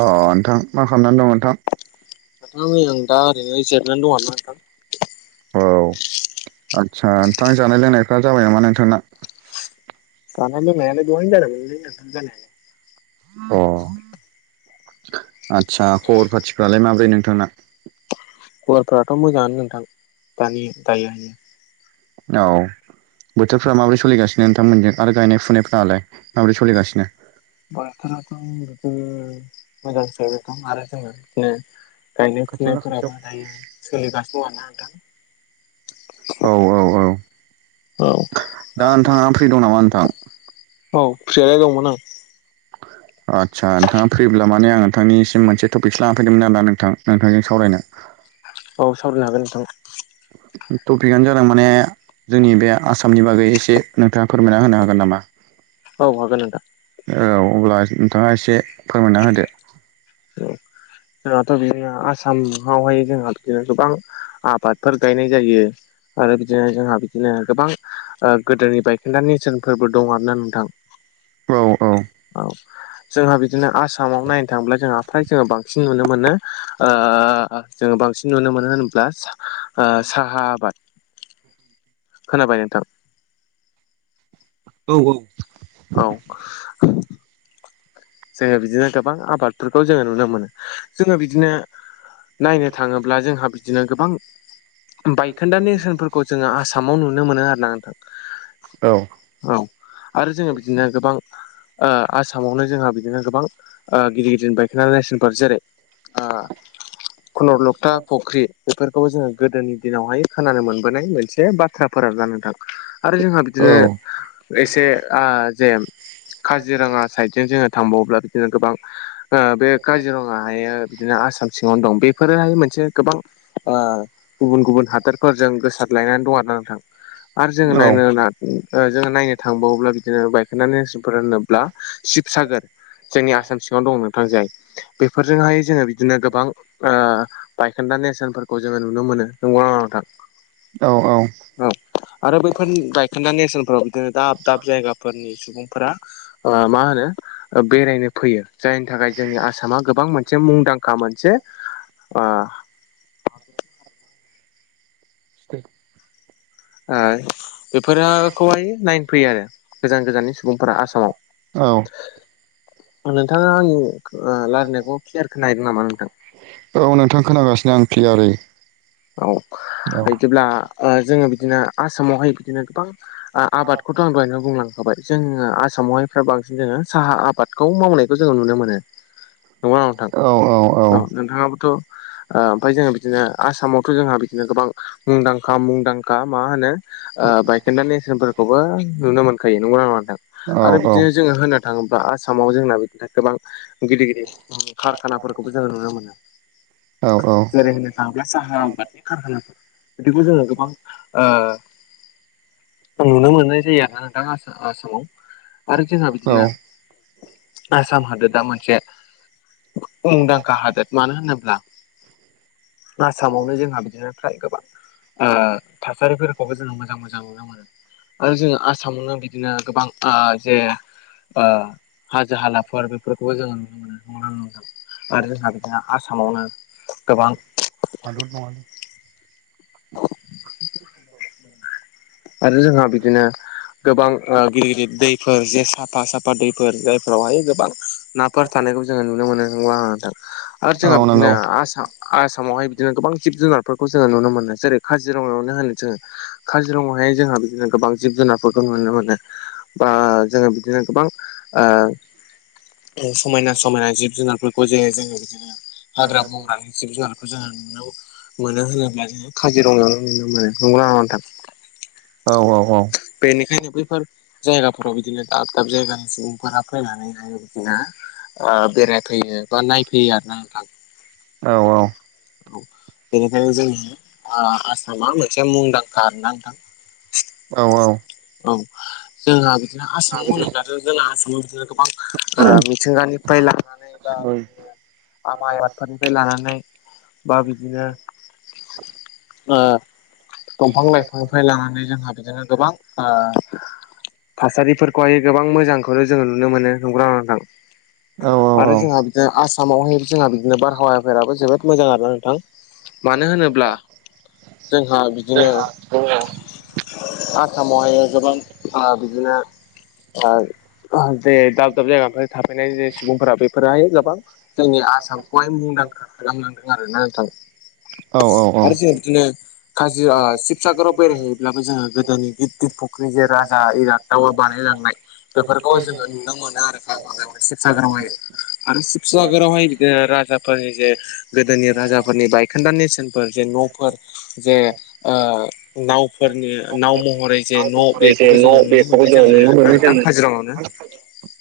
अ नोंथां मा खालामनानै दं नोंथां नोंथां नै आं दा ओरैनो जिरनानै दं आरोना नोंथां औ आस्सा नोंथां जानाय लोंनायफ्रा जाबाय नामा नोंथांना जाना लोंनायालाय दहायनो जादोंमोनलै नोंथां जानाया अ आचसा खबर पाथिफ्रालाय माब्रै नोंथांना गुवारफोराथ मोजांङानो नोंथां दानि दायो हायो औ बोथोरफ्रा माबोरै सोलिगासिनो नोंथांमोननिजों आरो गायनाय फुनायफ्रालाय माबोरै सोलिगासिनो बोथोराथ बिदिनो मोजां [unintelligible] दं आरो जोंङो बिदिनो गायनाय खाथियावना खाथियाव फुनायफोराबो दायो सोलिगासिनो दं आरोना नोंथां औ औ औ औ दा नोंथांङा फ्रि दं नामा नोंथां औ फ्रियालाय दंमोन आं आदसा नोंथांङा फैब्ला माने आं नोंथांनिसिम मोनसेटपिकस लानानैफैदोंमोन आरोदा नोंथां नोंथांजों सावरायनो औ सावरायनो हागोन नोंथां टपिकआनो जादों माने जोंनि बे आसामनि बागै एसे नोंथांङा फोरमायना होनो हागोन नामा औ हागोन नोंथां औ अब्ला नोंथांङा एसे फोरमायना होदो जोंहाथ बिदिनो आसामावहाय जोंहा बिदिनो गोबां आबादफोर गायनाय जायो आरो बिदिनो जोंहा बिदिनो गोबां ओ गोदोनि बायखेन्दा नेरसोनफोरबो दं आरोना नोंथां औ औ औ जोंहा बिदिनो आसामाव नायनो थाङोब्ला जोंहा फ्राय जोंङो बांसिन नुनो मोनो ओ जोंङो बांसिन नुनो मोनो होनोब्ला ओ साहा आबाद खोनाबाय नोथां औ औ औ जोंङो बिदिनो गोबां आबादफोरखौ जोंङो नुनो मोनो जोङो बिदिनो नायनो थाङो ब्ला जोंहा बिदिनो गोबां बायखोन्दा नेसोनफोरखौ जोंङो आसा सामामाव नुनो मोनो आरोना नोंथां औ औ आरो जोंङो बिदिनो गोबां ओ आसामावनो जोंहा बिदिनो गोबां गिदिर गिदिर बायखोनदा नेसोनफोर जेरै आ खुन लकथा फख्रि बेफोरखौबो जोंङो गोदोनि दिनावहाय खोनानो मोनबोनाय मोनसे बाथ्रा फोर आरोना नोंथां आरो जोंहा औ बिदिनो एसे आ जे काजिरंङा साइडजों जोंङो थांबावोब्ला बिदिनो गोबां ओ बे काजिरंङाहायो बिदिनो आसाम सिङावनो दं बेफोरोहाय मोनसे गोबां ओ गुबुन गुबुन हादोरफोरजों गोसारलायनानै दं आरोना नोंथां आरो जों नायनोना ओ जोङो नायनो थांबावोब्ला बिदिनो बायखोनदा नेरसोनफोर होनोब्ला शिबसागोर जोंनि आसाम सिङावनो दङ नोंथां जाय बेफोरजोंहाय जोङो बिदिनो गोबां ओ फायखोन्दा नेेरसोनफोरखौ जोंङो नुनो मोनो नंगौना नङा नोंथां औ औ औ आरो बैफोर बायखोन्दा नेसनफ्राव बिदिनो दाब दाब जायगा फोरनि सुबुंफोरा ओ मा होनो बेरायनो फैयो जायनि थाखाय जोंनि आसामा गोबां मोनसे मुंदांखा मोनसे ओ [unintelligible] ओ बेफोरखौहाय नायनो फैयो आरो गोजान गोजाननि सुबुंफोरा औ आसामाव नोंथाङा आंनि रायलायनायखौ क्लियार खोनाहैदों नामा नोंथां औ नोंथां खोनागासिनो आं क्लियारै औ औ बिदिब्ला ओ जोङो बिदिनो आसामावहाय बिदिनो गोबां आबादखौथ आं दहायनो बुंलांखाबाय जोंङो आसामावहायफ्रा बांसिन जोङो साहा आबादखौ मावनायखौ जोंङो नुनो मोनो नंगौना नंङा नोंथां औ औ नोंथांङाबोथ ओमफ्राय जोंङो बिदिनो आसामाव बोथ बिदिनो गोबां मुंदांखा मुंदांखा मा होनो ओ बाय खोन्दा नेसनेलफोरखौबो नुनो मोनखायो नंगौना नंङा नोंथां औ औ आरो बिदिनो जोंङो होननो थाङोब्ला आसामाव जोंना बिनो थाखाय गोबां गिदिर गिदिर कारखानाफोरखौबो जोङो नुनो मोनो औ जेरै होननो थाङोब्ला साहा [unintelligible] खारानाफोर बिदिखौ जोङो गोबां ओ खम नुनो मोननाय जायो आरोना नोंथां आसा आसामाव आरो जोंहा औ बिदिनो आसाम हादोरा मोनसे मुंदांखा हादोर मानो होनोब्ला आसामावनो जों बिदिनो फ्राय गोबां ओ थासारिफोरखौबो जोङो मोजां मोजां नुनो मोनो आरो जोंङो आसामावनो बिदिनो गोबां आ जे ओ हाजो हालाफोर बेफोरखौबो जोङो नुनो मोनो [unintelligible] आरो जोंहा बिदिनो आसामावनो गोबां [unintelligible] आरो जोंहा बिदिनो गोबां ओ गिदिर गिदिर दैफोर जे साफा साफा दैफोर जायफोरावहाय गोबां ना फोर थानायखौ जोङो नुनो मोनो नंगौना नङा नोंथां आरो जोंहा औ बिदिनो नंगौ आ सख आसामावहाय बिदिनो गोबां जिब जुनारफोरखौ जोङो नुनो मोनो जेरै काजिरङायावनो होनो जोङो काजिरङायावहाय जोङो बिदिनो गोबां जिब जुनारफोरखौ नुनो मोनो बा जोङो बिदिनो गोबां ओ समना समायना जिब जुनारफोरखौ [unintelligible] जोङो बिदिनो हाग्रा बंग्रा जिब जुनारखौ जोङो नुनो मोनो होनोब्ला जोङो काजिरङायावनो नुनो मोनो नंगौना नङा नोंथां औ औ औ बेनिखायनो बैफोर जायगाफोराव बिदिनो दाब दाब जायगानि सुबुंफोरा फैनानैहाय बिदिनो ओ बेरायफैयो बा नायफैयो आरोना नोंथां औ औ बेनिखायनो जोंनि ओ आसामा मोनसे मुंदांखा आरोना नोंथां औ औ औ जोंहा बिदिनो आसामाव होनोब्लाथ' जोंना आसामाव बिदिनो गोबां ओ मिथिंगानिफ्राय लानानै बा बिदिनो आ माइ आबादफोरनिफ्राय लानानै बा बिदिनो ओ दंफां लाइफांनिफ्राय लानानै जोंहा बिदिनो गोबां ओ थासारिफोरखौहाय गोबां मोजांखौनो जोङो नुनो मोनो नंगौना नङा नोंथां औ औ आरो जोंहा बिदिनो आसामावहाय जोंहा बिदिनो बारहावाफोराबो जोबोद मोजां आरोना नोंथां मानो होनोब्ला जोंहा बिदिनो आसामावहायो गोबां ओ बिदिनो ओ जे दाब दाब जायगानिफ्राय थाफैनाय जे सुबुंफोरा बेफोरहाय गोबां जोंनि आसामखौहाय मुंदांखा खालामलांदों आरोना नोंथां औ औ औ आरो जों बिदिनो काजि ओ शिबसागराव बेरायहैयोब्लाबो जोङो गोदोनि गिदिर फुख्रि जे राजा इरागदावा [unintelligible] बानायलांनाय बेफोरखौ जोङो नुनो मोनो आरोना माबायावहाय शिबसागरावहाय आरो शिबसागरावहाय बिदिनो राजाफोरनि जे गोदोनि राजाफोरनि बायखोन्दा नेेरसोनफोर जे न'फोर जे ओ नावफोरनि नाव महरै जे न' जे बेखौबो जोङो न' नुनो बेखौबो मोननाय जोङो जायो आरोना नुनो नोंथां काजिरङायावनो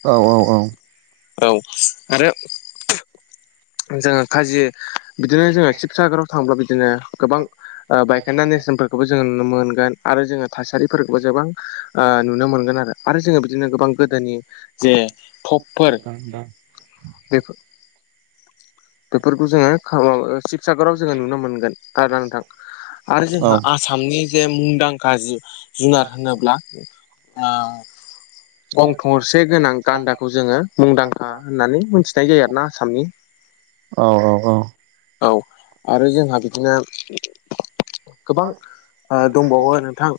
औ औ औ औ आरो जोङो खाजि बिदिनो जोङो शिबसागराव थांबोब्ला बिदिनो गोबां ओ बायखोनदा नेरसोनफोरखौबो जों नुनो मोनगोन आरो जोङो थासारिफोरखौबो गोबां ओ नुनो मोनगोन आरो। आरो जोङो बिदिनो गोबां गोदोनि जे [unintelligible] बेफो बेफोरखौ जोङो सिब साग'राव जोङो नुनो मोनगोन आरोना नोंथां। आरो जोंहा आसामनि जे मुंदांखा जि जुनार होनोब्ला ओ गं थसे गोनां गान्दा जोङो मुंदांखा होननानै मोनथिनाय जायो आरोना आसामनि। औ औ औ औ आरो जोंहा बिदिनो गोबां ओ दंबावो नोंथां।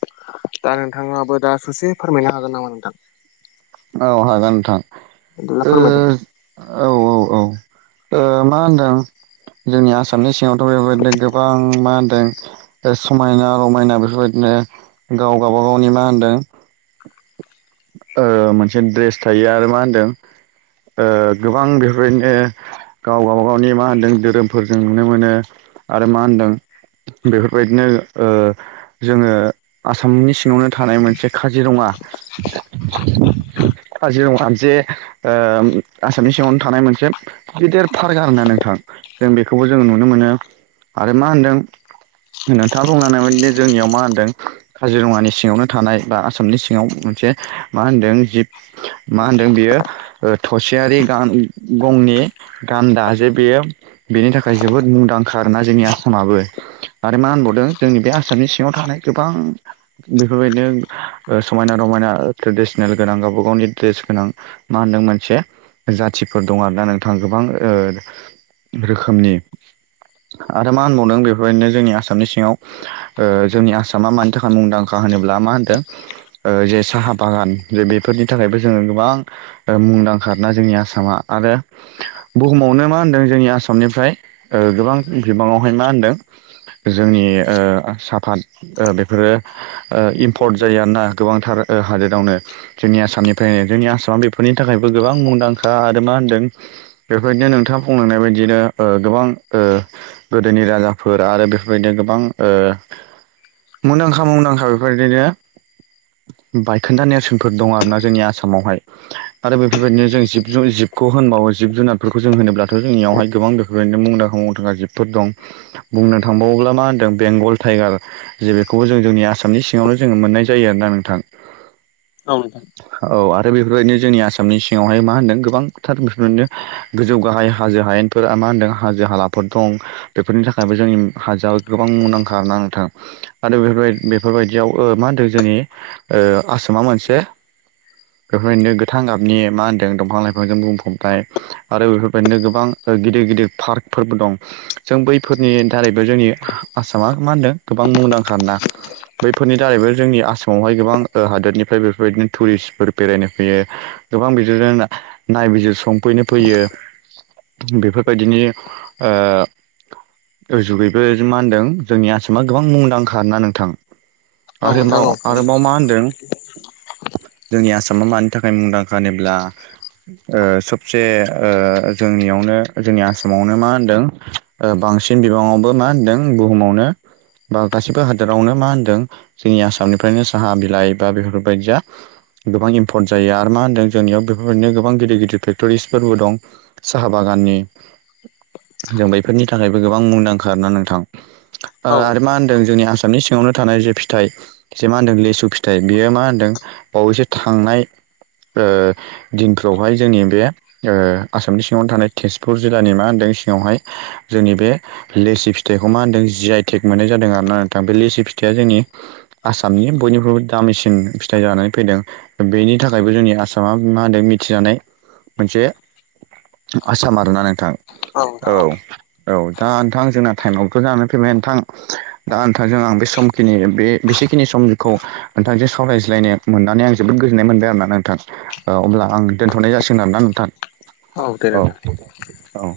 दा नोंथाङाबो दा ससे फोरमायनो हागोन नामा नोंथां? औ हागोन नोंथां। नोंथाङा ओ फोरमायदो। औ औ औ ओ मा होनदों जोंनि आसाम आसामनि सिङावथ' बेबायदिनो गोबां मा होनदों समायना रमायना बेफोरबायदिनो गाव गावबागावनि मा होनदों ओ मोनसे ड्रेस थायो आरो मा होनदों ओ गोबां बेफोरबादिनो गाव गावबा गावनि मा होन्दों धोरोमफोरजों नुनो मोनो आरो मा होनदों बेफोरबायदिनो ओ जोङो आसामनि सिङावनो थानाय मोनसे काजिरङा काजिरङा जे ओ आसामनि सिङावनो थानाय मोनसे गिदिर फार्क आरो ना नोंथां। जों बेखौबो जोङो नुनो मोनो आरो मा होनदों नोंथाङा बुंलांनाय बारदिनो जोंनियाव मा होनदों। काजिरङानि सिङावनो थानाय बा आसामनि सिङाव मोनसे मा होनदों जिब मा होनदों बियो ओ थसेयारि गान गंनि गान्दा जे बेयो बेनि थाखाय जोबोद मुंदांखा आरोना जोंनि आसामाबो। आरो मा होनबावदों जोंनि बे आसामनि सिङाव थानाय गोबां बेफोरबायदिनो ओ समायना रमायना ओ ट्रेडिसनेल गोनां गावबा गावनि ड्रेस गोनां मा होनदों मोनसे जाथिफोर दं आरोना नोंथां गोबां ओ रोखोमनि आरो मा होनबावदों बेफोरबायदिनो जोंनि आसामनि सिङाव ओ जोंनि आसामा मानि थाखाय मुंदांखा होनोब्ला मा होनदों ओ जे साहा बागान जे बेफोरनि थाखायबो जोङो गोबां ओ मुंदांखा आरोना जोंनि आसामा आरो बुहुमावनो मा होनदों जोंनि आसामनिफ्राय ओ गोबां बिबाङावहाय मा होनदों जोंनि ओ साफात ओ बेफोरो ओ इम्फर्ट जायोआरोना गोबांथार ओ हादोरावनो। जोंनि आसामनिफ्राय जोंनि आसामा बेफोरनि थाखायबो गोबां मुंदांखा। आरो मा होनदों? बेफोरबायदिनो नोंथाङा बुंंलांनाय बायदिनो ओ गोबां ओ गोदोनि राजाफोर आरो बेफोरबायदिनो गोबां ओ मुंदांखा मुंदांखा बेफोरबायदिनो बायखोन्दा नेरसोनफोर दं आरोना जोंनि आसामावहाय। आरो बेफोरबायदिनो जों जिब जु जिबखौ होनबावो जिब-जुनारफोरखौ जों होनोब्लाथ' जोंनियावहाय गोबां बेफो बेफोरबादिनो मुंदांखा मुंदांखा जिबफोर दं। बुंनो थांबावोब्ला मा होनदों बेंगल टाइगार जे बेखौबो जों जोंनि आसामनि सिङावनो जोङो मोननाय जायो आरोना नोंथां। औ नोंथां। औ आरो बेफोरबायदिनो जोंनि आसामनि सिङावहाय मा होनदों गोबांथार बेफोरबादिनो गोजौ गाहाय हाजो हायेनफोरा मा होनदों हाजो-हालाफोर दं। बेफोरनि थाखायबो जोंनि हाजोआ गोबां मुंदांखा आरोना नोंथां आरो बेफोरबाय बेफोरबायदियाव ओ मा होनदों जोंनि आसामा मोनसे बेफोरबायदिनो गोथां गाबनि मा होनदों दंफां-लाइफांजों बुंफबनाय आरो बेफोरबायदिनो गोबां ओ गिदिर गिदिर फार्कफोरबो दं जों बैफोरनि दारैबो जोंनि आसामा मा होनदों गोबां मुंदांखा आरोना बैफोरनि दारैबो जोंनि आसामावहाय गोबां ओ हादोरनिफ्राय बेफोरबायदिनो टुरिस्टफोर बेरायनो फैयो गोबां बिदिनो नायबिजिरसंफैनो फैयो बेफोरबायदिनि ओ जुगैबो मा होनदों जोंनि आसामा गोबां मुंदांखा आरोना नोंथां औ नोंथां आरोबाव औ आरोबाव मा होनदों जोंनि आसामा मानि थाखाय मुंदांखा होनोब्ला ओ सबसे ओ जोंनियावनो जोंनि आसामावनो मा होनदों ओ बांसिन बिबाङावबो मा होनदों बुहुमावनो बा गासिबो हादोरावनो मा होन्दों जोंनि आसामनिफ्रायनो साहा बिलाइ बा बेफोरबायदिया गोबां इम्पर्ट जायो आरो मा होन्दों जोंनियाव बेफोरबायदिनो गोबां गिदिर गिदिर फेक्ट'रिसफोरबो दं साहा बागाननि जों बैफोरनि थाखायबो गोबां मुंदांखा आरोना नोंथां ओ आरो मा होनदों जोंनि आसामनि सिङावनो थानाय जे फिथाइ जे मा होनदों लेसु फि थाय बेयो मा होनदों बावैसो थांनाय ओ दिनफ्रावहाय जोंनि बे ओ आसामनि सिङावनो थानाय तेजपुर जिल्लानि मा होनदों सिङावहाय जोंनि बे लेसि फिथाइखौ मा होनदों जि आइ टेग मोननाय जादों आरोना नोंथां बे लेसि फिथाया जोंनि आसामनि बयनिख्रुइबो दामिसिन फिथाइ जानानै फैदों बेनि थाखायबो जोंनि आसामा मा होनदों मिथिजानाय मोनसे आसाम आरोना नोंथां औ औ दा नोंथां जोंना टाइमाबोथ' जाना फैबाय नोंथां दा नोंथांजों आं बे समखिनि बे बेसेखिनि समखौ नोंथांजों सावरायज्लायनो मोननानै आं जोबोद गोजोननाय मोनदों आरोना नोंथां औ अब्ला आं दोनथ'नाय जासिगोन आरोना नोंथां औ दे नोंथां औ